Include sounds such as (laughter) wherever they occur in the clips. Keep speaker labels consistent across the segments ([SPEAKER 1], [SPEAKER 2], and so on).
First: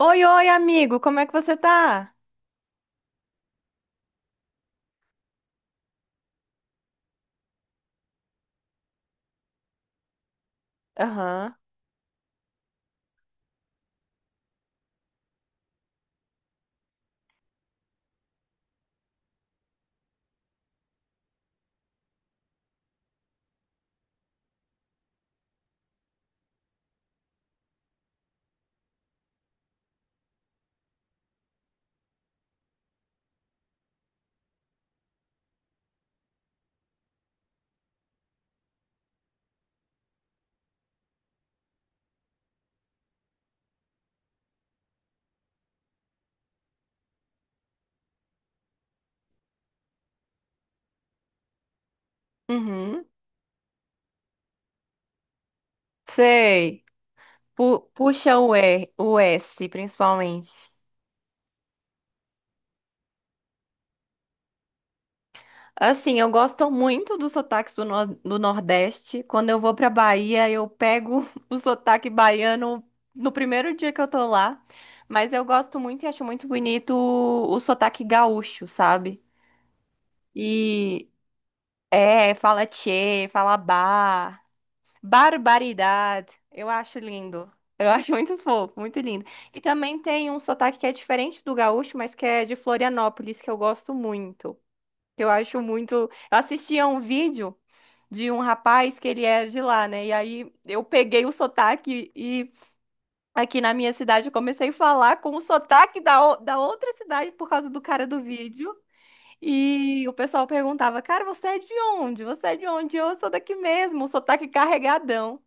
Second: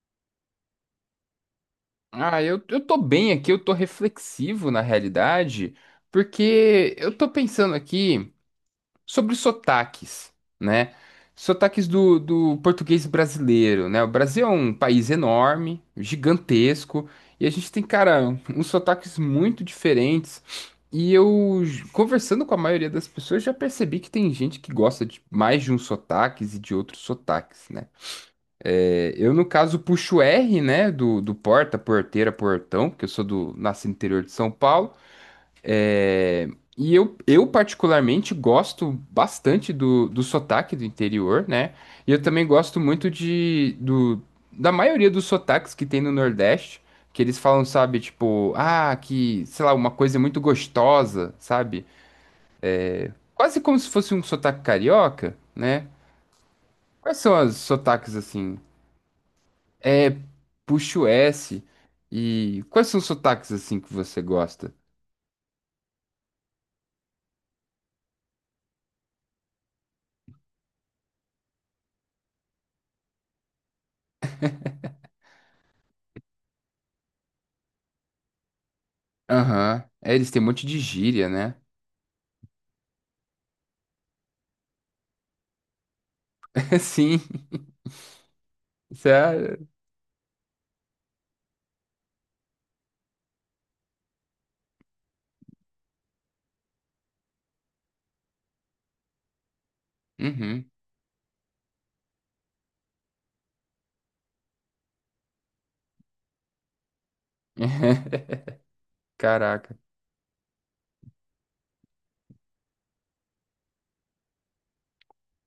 [SPEAKER 1] Oi, oi, amigo, como é que você tá?
[SPEAKER 2] Eu tô bem aqui, eu tô reflexivo na realidade, porque eu tô pensando aqui sobre sotaques, né?
[SPEAKER 1] Aham.
[SPEAKER 2] Sotaques do português brasileiro, né? O Brasil é um país enorme, gigantesco, e a gente tem, cara, uns sotaques muito diferentes. E conversando com a maioria das pessoas, já percebi que tem gente que gosta de mais de uns sotaques e de outros sotaques, né? Eu, no caso, puxo R, né, do porta, porteira, portão, porque eu sou do, nasci no interior de São Paulo. É, E eu particularmente gosto bastante do sotaque do interior, né? E eu também gosto muito da maioria dos sotaques que tem no Nordeste, que eles falam, sabe, tipo, ah, que, sei lá, uma coisa muito gostosa, sabe?
[SPEAKER 1] Uhum.
[SPEAKER 2] Quase como se fosse um sotaque carioca, né?
[SPEAKER 1] Sei.
[SPEAKER 2] Quais são os sotaques
[SPEAKER 1] Puxa o
[SPEAKER 2] assim?
[SPEAKER 1] E, o S,
[SPEAKER 2] É,
[SPEAKER 1] principalmente.
[SPEAKER 2] Puxa o S. E quais são os sotaques assim que você gosta?
[SPEAKER 1] Assim, eu gosto muito dos sotaques do, nor- do Nordeste. Quando eu vou pra Bahia, eu pego (laughs) o sotaque baiano no primeiro dia que eu tô lá. Mas eu gosto muito e acho muito bonito o sotaque gaúcho, sabe?
[SPEAKER 2] Aham. É, eles têm um monte de
[SPEAKER 1] E
[SPEAKER 2] gíria, né?
[SPEAKER 1] É, fala tchê, fala bah. Barbaridade. Eu
[SPEAKER 2] (laughs)
[SPEAKER 1] acho
[SPEAKER 2] Sim.
[SPEAKER 1] lindo. Eu (laughs) acho muito fofo, muito lindo.
[SPEAKER 2] Sério.
[SPEAKER 1] E também tem um sotaque que é diferente do gaúcho, mas que é de Florianópolis, que eu gosto muito. Que eu acho muito. Eu assisti a um vídeo de um rapaz que ele era de lá, né? E aí
[SPEAKER 2] Uhum.
[SPEAKER 1] eu peguei o sotaque e aqui na minha cidade eu comecei a falar com o sotaque da outra cidade por causa do cara do
[SPEAKER 2] (laughs)
[SPEAKER 1] vídeo.
[SPEAKER 2] Caraca.
[SPEAKER 1] E o pessoal perguntava: "Cara, você é de onde? Você é de onde?" Eu sou daqui mesmo, o sotaque carregadão.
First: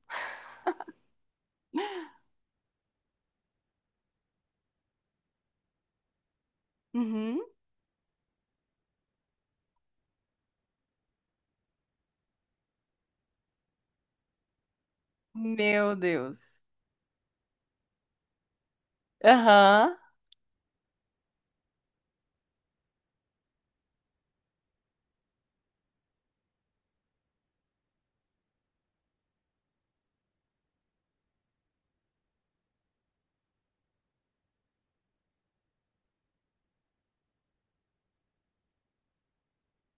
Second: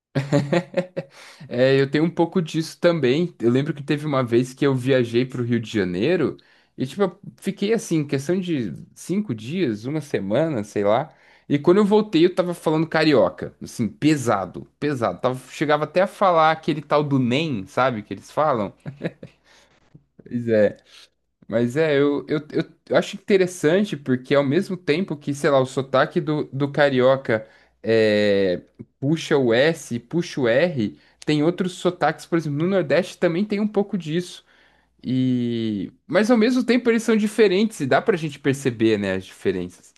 [SPEAKER 2] É, eu tenho um pouco disso também. Eu lembro que teve uma vez que eu viajei pro Rio de Janeiro e, tipo, eu
[SPEAKER 1] Uhum.
[SPEAKER 2] fiquei assim, questão de cinco dias, uma semana, sei lá. E quando eu voltei, eu tava falando carioca, assim, pesado, pesado. Tava, chegava
[SPEAKER 1] Meu
[SPEAKER 2] até a
[SPEAKER 1] Deus.
[SPEAKER 2] falar aquele tal do NEM, sabe, que eles falam.
[SPEAKER 1] Aham.
[SPEAKER 2] Pois é. Mas é, eu acho interessante porque ao mesmo tempo que, sei lá, o sotaque do carioca é, puxa o S, puxa o R, tem outros sotaques, por exemplo, no Nordeste também tem um pouco disso. E mas ao mesmo tempo eles são diferentes e dá pra gente perceber, né, as diferenças.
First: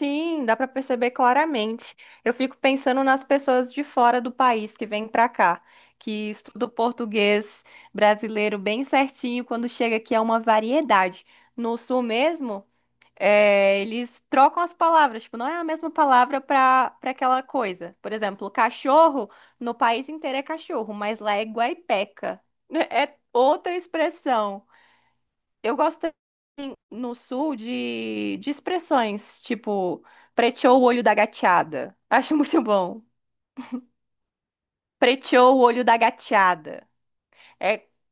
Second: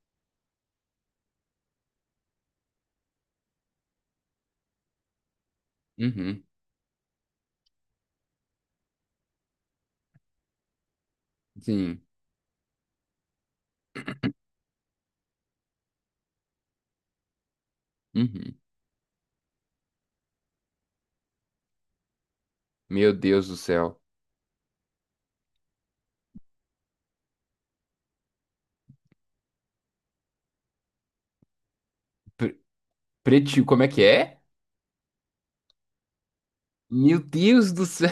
[SPEAKER 1] Sim, dá para perceber claramente. Eu fico pensando nas pessoas de fora do país que vêm para cá, que
[SPEAKER 2] Uhum,
[SPEAKER 1] estudam português brasileiro bem certinho, quando chega aqui é uma variedade. No
[SPEAKER 2] sim.
[SPEAKER 1] sul mesmo, eles trocam as palavras, tipo, não é a mesma palavra para aquela coisa. Por exemplo,
[SPEAKER 2] Uhum.
[SPEAKER 1] cachorro, no país inteiro é cachorro, mas lá é guaipeca. (laughs)
[SPEAKER 2] Meu
[SPEAKER 1] É
[SPEAKER 2] Deus do
[SPEAKER 1] outra
[SPEAKER 2] céu.
[SPEAKER 1] expressão. Eu gosto no sul de expressões, tipo, preteou o olho da gateada. (laughs) Acho
[SPEAKER 2] Pre-
[SPEAKER 1] muito bom.
[SPEAKER 2] Pretinho, como é que é?
[SPEAKER 1] Preteou o olho da gateada.
[SPEAKER 2] Meu Deus do
[SPEAKER 1] É,
[SPEAKER 2] céu.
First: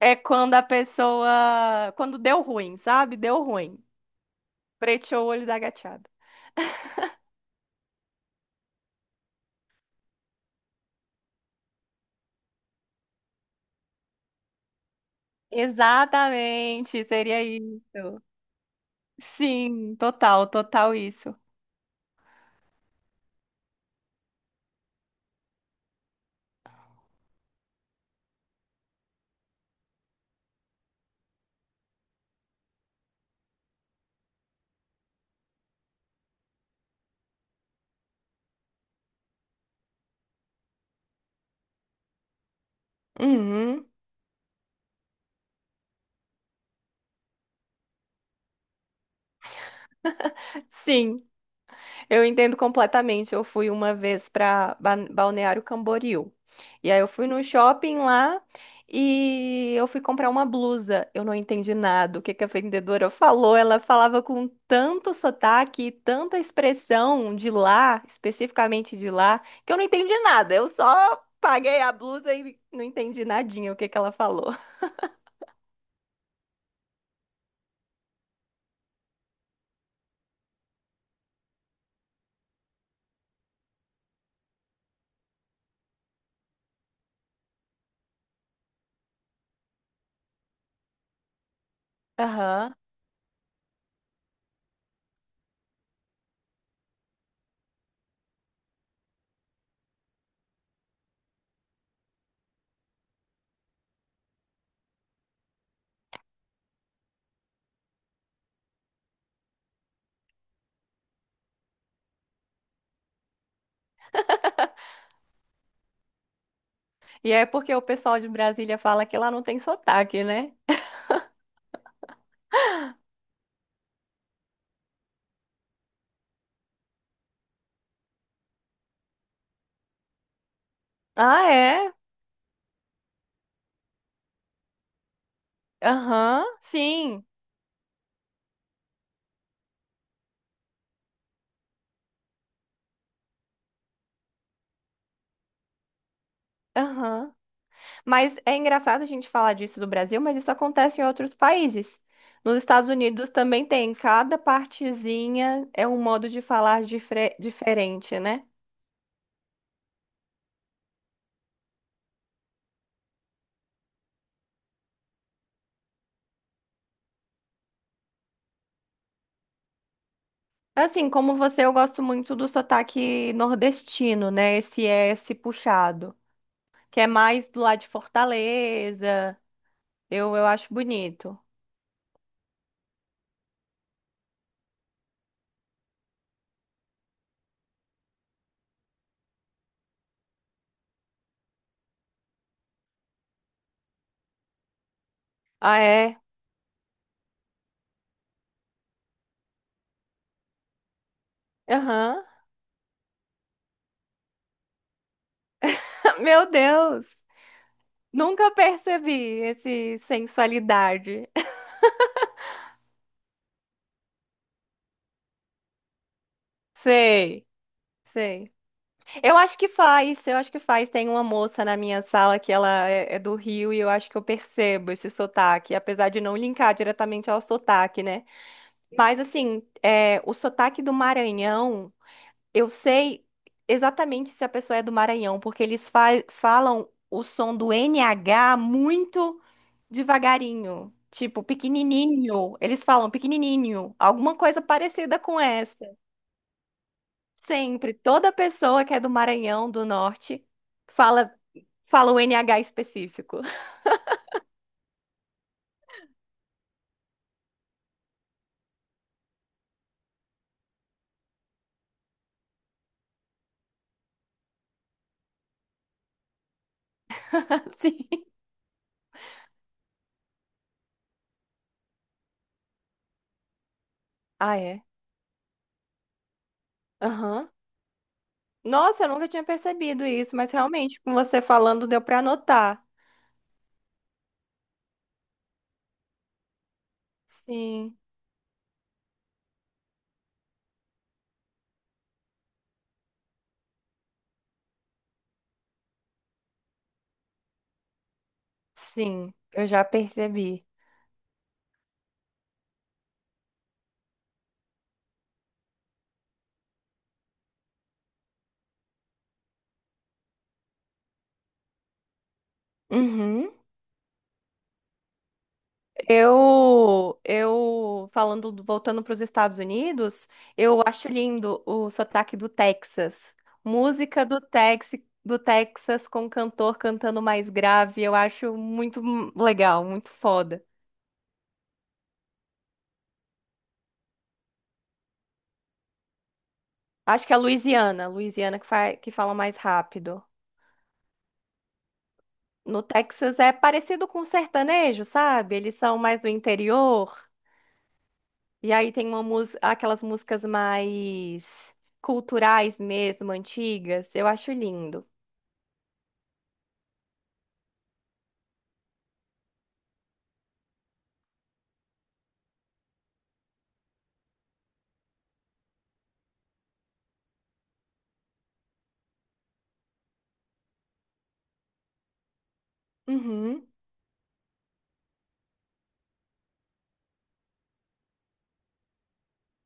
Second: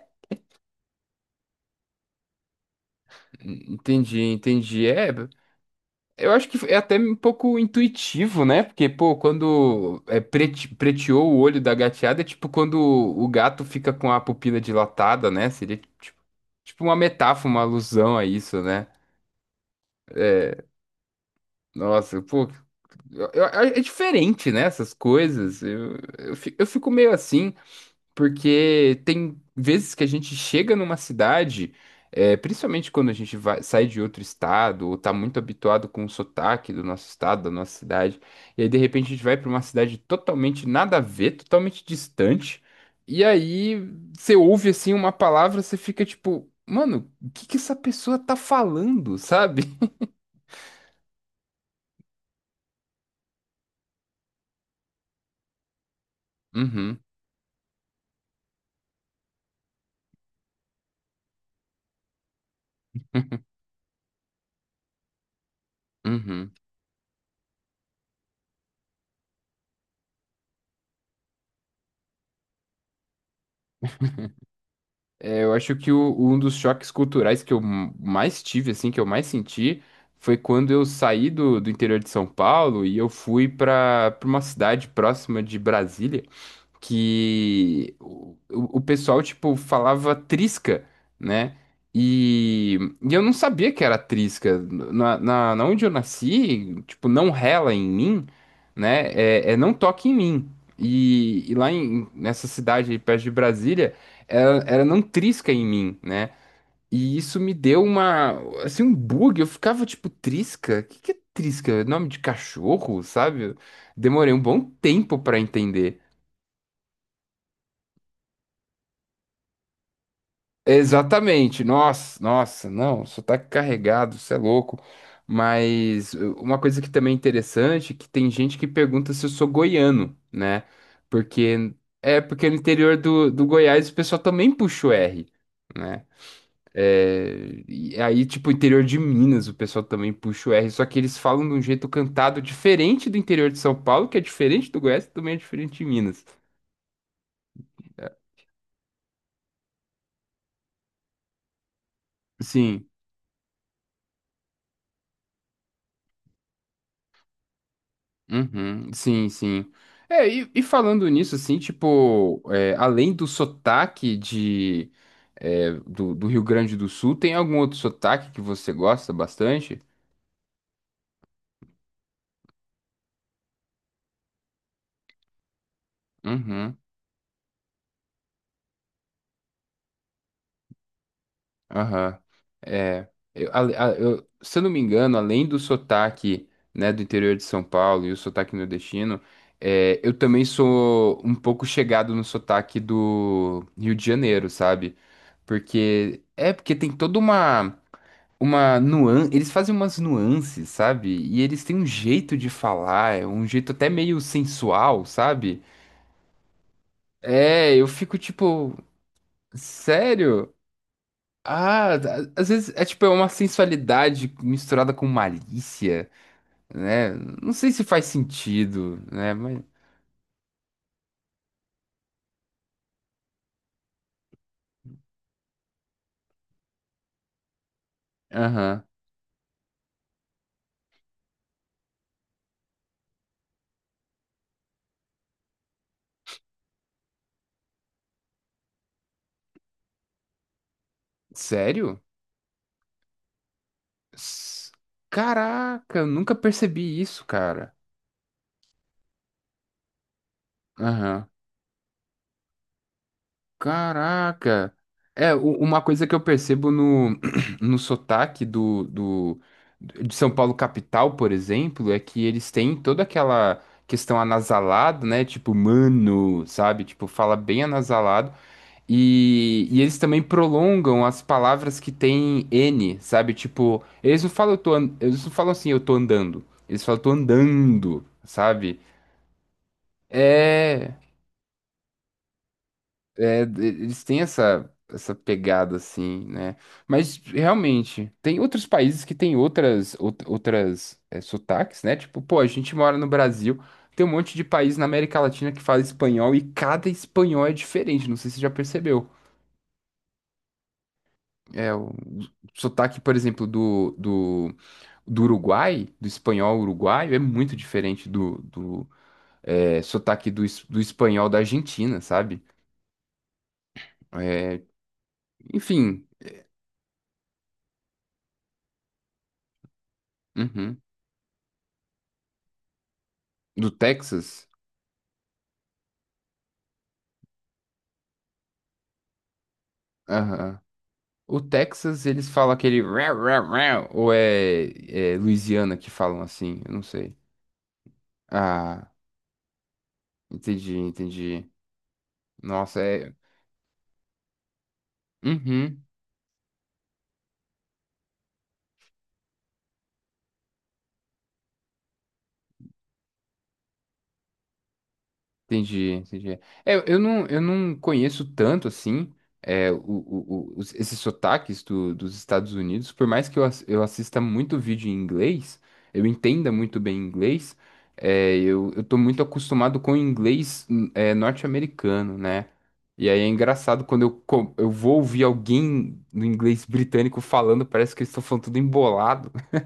[SPEAKER 1] é quando a pessoa. Quando deu ruim, sabe?
[SPEAKER 2] (laughs)
[SPEAKER 1] Deu ruim.
[SPEAKER 2] Entendi, entendi. É,
[SPEAKER 1] Preteou o olho da gateada.
[SPEAKER 2] eu acho que é até um pouco intuitivo, né? Porque, pô, preteou o olho da gateada, é tipo quando o gato fica com a pupila dilatada, né? Seria tipo, tipo uma
[SPEAKER 1] Exatamente, seria
[SPEAKER 2] metáfora, uma
[SPEAKER 1] isso.
[SPEAKER 2] alusão a isso, né?
[SPEAKER 1] Sim, total, total isso.
[SPEAKER 2] Nossa, pô, é diferente, né? Essas coisas. Eu fico meio assim. Porque tem vezes que a gente chega numa cidade, é, principalmente quando a gente sai de outro estado, ou tá muito habituado com o sotaque do nosso estado, da nossa cidade, e aí de repente a gente vai para uma cidade totalmente nada a ver, totalmente distante, e aí
[SPEAKER 1] Uhum.
[SPEAKER 2] você ouve assim uma palavra, você fica tipo, mano, o que que essa pessoa tá falando, sabe? (laughs)
[SPEAKER 1] Sim. Eu entendo completamente. Eu fui uma vez para Balneário Camboriú. E aí
[SPEAKER 2] Uhum,
[SPEAKER 1] eu fui no shopping lá e eu fui comprar uma blusa. Eu não entendi nada. O que que a vendedora falou? Ela falava com tanto sotaque, tanta
[SPEAKER 2] uhum.
[SPEAKER 1] expressão de lá, especificamente de lá, que eu não entendi nada. Eu só paguei a blusa e não entendi nadinha o que que ela falou.
[SPEAKER 2] É, eu acho que um dos choques culturais mais tive, assim, que eu mais senti, foi quando eu saí do interior de São Paulo e eu fui para uma cidade próxima de Brasília que o pessoal, tipo, falava trisca, né?
[SPEAKER 1] Aham.
[SPEAKER 2] E eu não sabia que era trisca. Na onde eu nasci, tipo, não rela em mim, né? É, é não toque em mim. E lá em, nessa cidade aí perto de Brasília, era não trisca em mim, né? E isso me deu uma, assim, um bug. Eu ficava tipo, trisca? O que que é trisca? É Nome de cachorro, sabe? Demorei um bom tempo pra entender.
[SPEAKER 1] E é porque o pessoal de Brasília fala que lá não tem sotaque, né?
[SPEAKER 2] Exatamente, nossa, nossa, não, sotaque carregado, isso é louco. Mas uma coisa que também é interessante é que tem gente que pergunta se eu sou goiano, né?
[SPEAKER 1] Ah,
[SPEAKER 2] Porque
[SPEAKER 1] é?
[SPEAKER 2] é porque no interior do Goiás o pessoal também puxa o R, né?
[SPEAKER 1] Aham, sim.
[SPEAKER 2] É, e aí, tipo, interior de Minas, o pessoal também puxa o R, só que eles falam de um jeito cantado diferente do interior de São Paulo, que é diferente do Goiás, que também é diferente de Minas.
[SPEAKER 1] Aham.
[SPEAKER 2] É,
[SPEAKER 1] Mas é engraçado a gente falar disso do Brasil, mas isso acontece em outros países. Nos
[SPEAKER 2] sim.
[SPEAKER 1] Estados Unidos também tem, cada partezinha é um modo de falar diferente, né?
[SPEAKER 2] Uhum, sim. É, e falando nisso, assim, tipo, é, além do sotaque de, é, do Rio Grande do Sul, tem algum outro sotaque que você gosta bastante?
[SPEAKER 1] Assim, como você, eu gosto muito do sotaque nordestino, né? Esse S puxado,
[SPEAKER 2] Uhum,
[SPEAKER 1] que é mais do lado de Fortaleza. Eu acho bonito.
[SPEAKER 2] aham. É, eu, se eu não me engano, além do sotaque, né, do interior de São Paulo e o sotaque nordestino, é, eu também sou um pouco chegado no sotaque do Rio de Janeiro, sabe?
[SPEAKER 1] Ah, é?
[SPEAKER 2] Porque, é, porque tem toda uma nuan, eles fazem umas nuances, sabe? E eles têm um
[SPEAKER 1] Aham.
[SPEAKER 2] jeito de falar, é um jeito até meio sensual, sabe?
[SPEAKER 1] (laughs) Meu Deus!
[SPEAKER 2] É, eu fico
[SPEAKER 1] Nunca
[SPEAKER 2] tipo,
[SPEAKER 1] percebi esse
[SPEAKER 2] sério?
[SPEAKER 1] sensualidade.
[SPEAKER 2] Ah, às vezes é tipo é uma sensualidade misturada com malícia,
[SPEAKER 1] (laughs)
[SPEAKER 2] né?
[SPEAKER 1] Sei,
[SPEAKER 2] Não sei se faz
[SPEAKER 1] sei.
[SPEAKER 2] sentido, né?
[SPEAKER 1] Eu acho
[SPEAKER 2] Mas,
[SPEAKER 1] que faz, eu acho que faz. Tem uma moça na minha sala que ela é do Rio e eu acho que eu percebo esse sotaque, apesar de não linkar diretamente ao sotaque, né?
[SPEAKER 2] aham.
[SPEAKER 1] Mas assim, é, o sotaque do Maranhão, eu sei exatamente se a pessoa é do Maranhão, porque eles falam o som do NH muito devagarinho, tipo
[SPEAKER 2] Sério?
[SPEAKER 1] pequenininho. Eles falam pequenininho, alguma coisa
[SPEAKER 2] S-
[SPEAKER 1] parecida com essa.
[SPEAKER 2] Caraca, eu nunca percebi isso, cara.
[SPEAKER 1] Sempre, toda pessoa que é do Maranhão, do Norte,
[SPEAKER 2] Aham.
[SPEAKER 1] fala. Fala o NH específico.
[SPEAKER 2] Caraca! É, uma coisa que eu percebo no, (clears throat) no sotaque de São Paulo capital, por exemplo, é que eles têm toda aquela questão anasalada, né? Tipo, mano, sabe? Tipo, fala bem
[SPEAKER 1] (laughs) Sim.
[SPEAKER 2] anasalado. E eles também prolongam as palavras que têm N, sabe? Tipo, eles não falam,
[SPEAKER 1] Ah, é?
[SPEAKER 2] eles não falam assim, eu tô andando. Eles falam, tô
[SPEAKER 1] Aham.
[SPEAKER 2] andando, sabe?
[SPEAKER 1] Nossa, eu nunca tinha percebido isso, mas
[SPEAKER 2] É.
[SPEAKER 1] realmente, com você falando, deu pra anotar.
[SPEAKER 2] É, eles têm essa pegada assim, né? Mas
[SPEAKER 1] Sim,
[SPEAKER 2] realmente, tem outros países que têm outras é, sotaques, né? Tipo, pô, a gente mora no Brasil, tem um monte de país na América Latina que fala espanhol e cada espanhol é diferente, não sei se você já percebeu.
[SPEAKER 1] sim, eu já percebi.
[SPEAKER 2] É, o sotaque, por exemplo, do Uruguai, do espanhol uruguaio, é muito diferente do é, sotaque do espanhol da Argentina, sabe?
[SPEAKER 1] Uhum.
[SPEAKER 2] É, enfim,
[SPEAKER 1] Eu falando, voltando para os Estados Unidos,
[SPEAKER 2] uhum.
[SPEAKER 1] eu acho lindo o sotaque do Texas.
[SPEAKER 2] Do
[SPEAKER 1] Música
[SPEAKER 2] Texas.
[SPEAKER 1] Do Texas com cantor cantando mais grave, eu acho muito legal, muito
[SPEAKER 2] Aham.
[SPEAKER 1] foda.
[SPEAKER 2] O Texas, eles falam aquele rau, rau, rau, ou é, é Louisiana que falam assim? Eu não sei.
[SPEAKER 1] Acho que é Louisiana, Louisiana que,
[SPEAKER 2] Ah,
[SPEAKER 1] que fala mais rápido.
[SPEAKER 2] entendi, entendi. Nossa,
[SPEAKER 1] No
[SPEAKER 2] é.
[SPEAKER 1] Texas é parecido com sertanejo, sabe? Eles
[SPEAKER 2] Uhum.
[SPEAKER 1] são mais do interior. E aí tem uma aquelas músicas mais culturais mesmo, antigas. Eu acho lindo.
[SPEAKER 2] Entendi, entendi. É, eu não conheço tanto assim é, esses sotaques dos Estados Unidos, por mais que eu assista muito vídeo em inglês, eu entenda muito bem inglês, é, eu tô muito acostumado com o inglês é, norte-americano, né? E aí é
[SPEAKER 1] Uhum.
[SPEAKER 2] engraçado quando eu vou ouvir alguém no inglês britânico falando, parece que eles estão falando tudo embolado. (laughs)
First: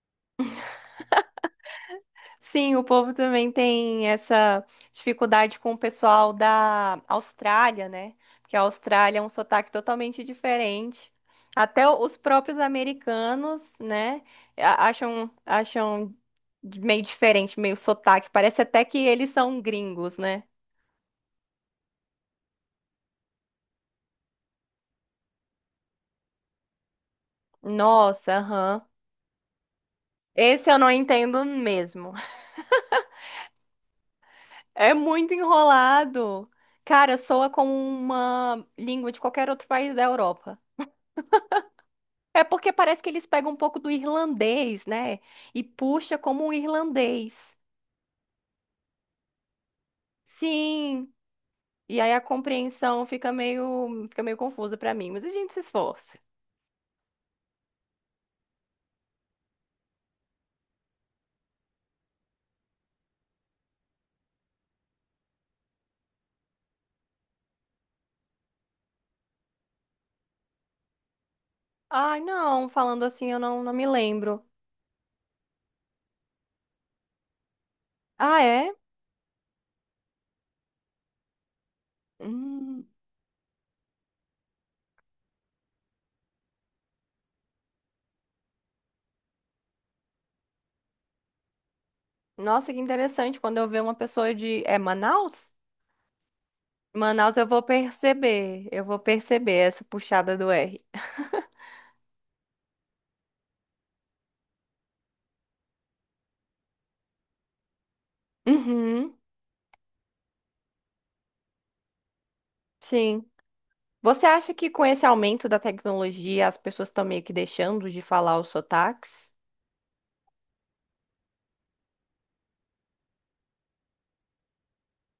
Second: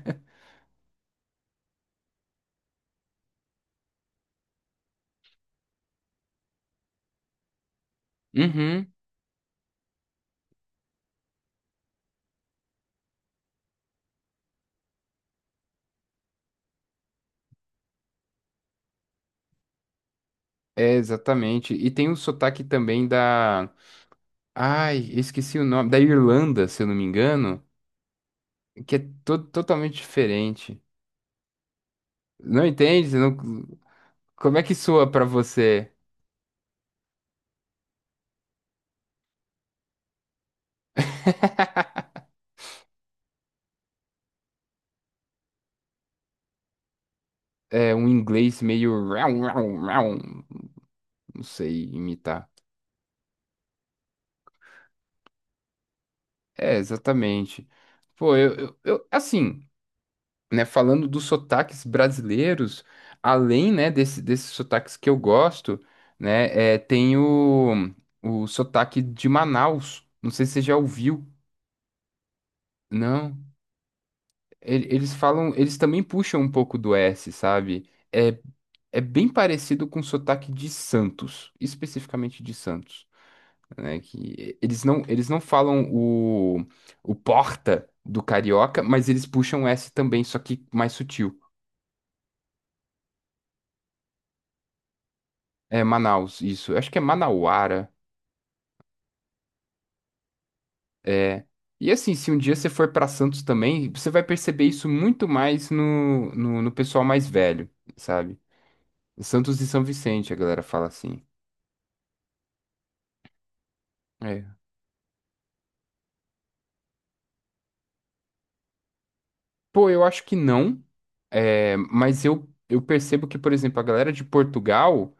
[SPEAKER 1] Sim, o povo também tem essa dificuldade com o pessoal da Austrália, né? Porque a
[SPEAKER 2] Uhum,
[SPEAKER 1] Austrália é um sotaque totalmente diferente. Até os próprios americanos, né, acham, acham meio diferente, meio sotaque. Parece até que eles são gringos, né?
[SPEAKER 2] é, exatamente. E tem o sotaque também da. Ai, eu esqueci o nome. Da Irlanda, se eu não me engano,
[SPEAKER 1] Nossa, aham.
[SPEAKER 2] que é totalmente
[SPEAKER 1] Esse eu
[SPEAKER 2] diferente.
[SPEAKER 1] não entendo mesmo. (laughs)
[SPEAKER 2] Não entende? Você não- Como é que
[SPEAKER 1] É
[SPEAKER 2] soa pra
[SPEAKER 1] muito
[SPEAKER 2] você?
[SPEAKER 1] enrolado. Cara, soa como uma língua de qualquer outro país da Europa.
[SPEAKER 2] (laughs)
[SPEAKER 1] É porque parece que eles pegam um pouco do irlandês, né? E puxa como um irlandês.
[SPEAKER 2] É um inglês meio. Rau, rau, rau.
[SPEAKER 1] Sim.
[SPEAKER 2] Não sei
[SPEAKER 1] E aí a
[SPEAKER 2] imitar.
[SPEAKER 1] compreensão fica meio confusa pra mim, mas a gente se esforça.
[SPEAKER 2] É, exatamente. Pô, assim, né? Falando dos sotaques brasileiros, além, né, desses sotaques que eu gosto, né? É, tem o sotaque de Manaus. Não sei se você já ouviu.
[SPEAKER 1] Ai, não, falando assim,
[SPEAKER 2] Não.
[SPEAKER 1] eu não, não me lembro.
[SPEAKER 2] Eles falam, eles também puxam um pouco do S, sabe? É,
[SPEAKER 1] Ah, é?
[SPEAKER 2] é bem parecido com o sotaque de Santos, especificamente de
[SPEAKER 1] Hum.
[SPEAKER 2] Santos, né? Que eles não falam o porta do carioca, mas eles puxam o S também, só que mais sutil.
[SPEAKER 1] Nossa, que interessante. Quando eu ver uma pessoa de. É Manaus?
[SPEAKER 2] É Manaus, isso. Eu acho que é
[SPEAKER 1] Manaus eu vou
[SPEAKER 2] Manauara.
[SPEAKER 1] perceber. Eu vou perceber essa puxada do R.
[SPEAKER 2] É.
[SPEAKER 1] (laughs)
[SPEAKER 2] E assim, se um dia você for para Santos também, você vai perceber isso muito mais no pessoal mais velho, sabe?
[SPEAKER 1] Uhum,
[SPEAKER 2] Santos e São Vicente, a galera fala assim.
[SPEAKER 1] sim. Você acha
[SPEAKER 2] É.
[SPEAKER 1] que com esse aumento da tecnologia as pessoas estão meio que deixando de falar os sotaques?
[SPEAKER 2] Pô, eu acho que não, é, mas eu percebo que, por exemplo, a galera de Portugal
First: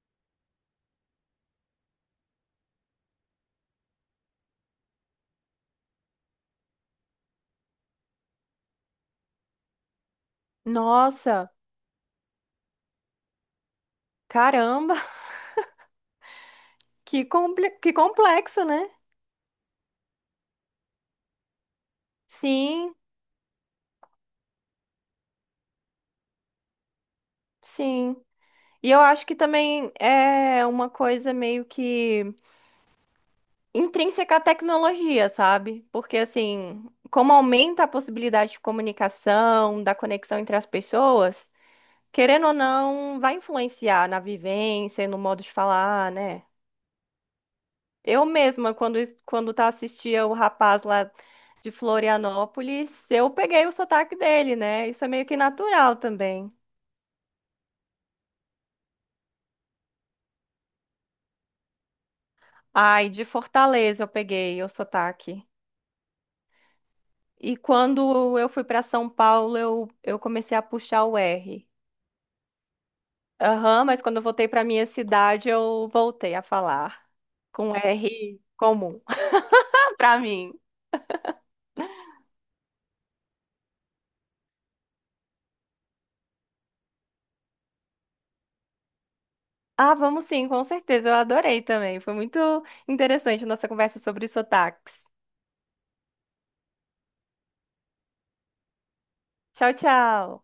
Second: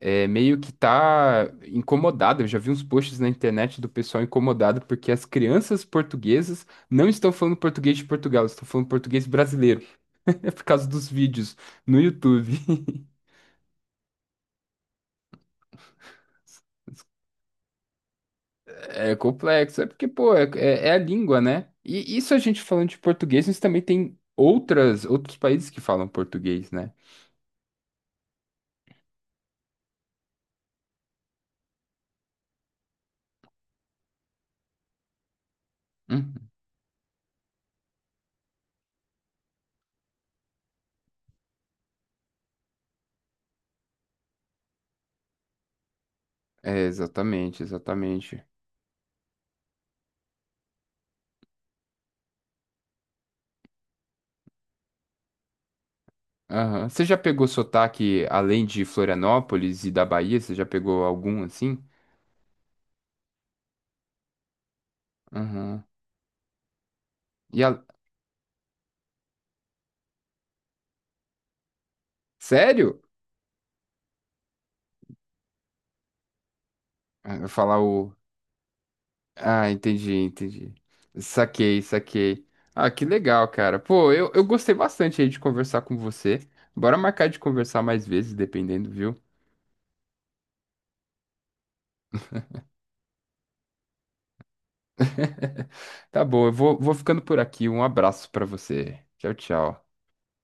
[SPEAKER 2] é, meio que tá incomodada. Eu já vi uns posts na internet do pessoal incomodado porque as crianças portuguesas não estão falando português de Portugal, estão falando português brasileiro, (laughs) é por causa dos
[SPEAKER 1] Nossa,
[SPEAKER 2] vídeos no YouTube. (laughs)
[SPEAKER 1] caramba, (laughs) que complexo, né?
[SPEAKER 2] É complexo, é porque, pô, é a língua, né? E isso a gente falando
[SPEAKER 1] Sim,
[SPEAKER 2] de português, mas também tem outros países que falam português, né?
[SPEAKER 1] sim. E eu acho que também é uma coisa meio que intrínseca à tecnologia, sabe? Porque
[SPEAKER 2] Uhum.
[SPEAKER 1] assim, como aumenta a possibilidade de comunicação, da conexão entre as pessoas, querendo ou não, vai influenciar na vivência, e no modo de falar, né?
[SPEAKER 2] É, exatamente,
[SPEAKER 1] Eu
[SPEAKER 2] exatamente.
[SPEAKER 1] mesma, quando tá assistia o rapaz lá de Florianópolis, eu peguei o sotaque dele, né? Isso é meio que natural também.
[SPEAKER 2] Aham. Você já pegou sotaque além de Florianópolis e da Bahia? Você já pegou algum assim?
[SPEAKER 1] Ai, de Fortaleza eu peguei o sotaque.
[SPEAKER 2] Aham.
[SPEAKER 1] E
[SPEAKER 2] E a
[SPEAKER 1] quando eu fui para São Paulo, eu comecei a puxar o R.
[SPEAKER 2] sério?
[SPEAKER 1] Aham, mas quando eu voltei para minha cidade, eu voltei a falar
[SPEAKER 2] Ah, eu
[SPEAKER 1] com
[SPEAKER 2] falar o.
[SPEAKER 1] R comum
[SPEAKER 2] Ah,
[SPEAKER 1] (laughs)
[SPEAKER 2] entendi,
[SPEAKER 1] para mim.
[SPEAKER 2] entendi. Saquei, saquei. Ah, que legal, cara. Pô, eu gostei bastante aí de conversar com você. Bora marcar de conversar mais vezes, dependendo, viu?
[SPEAKER 1] Ah, vamos sim, com certeza. Eu adorei também. Foi muito interessante a nossa conversa sobre sotaques.
[SPEAKER 2] (laughs) Tá bom, vou ficando por aqui. Um abraço pra você. Tchau,
[SPEAKER 1] Tchau,
[SPEAKER 2] tchau.
[SPEAKER 1] tchau.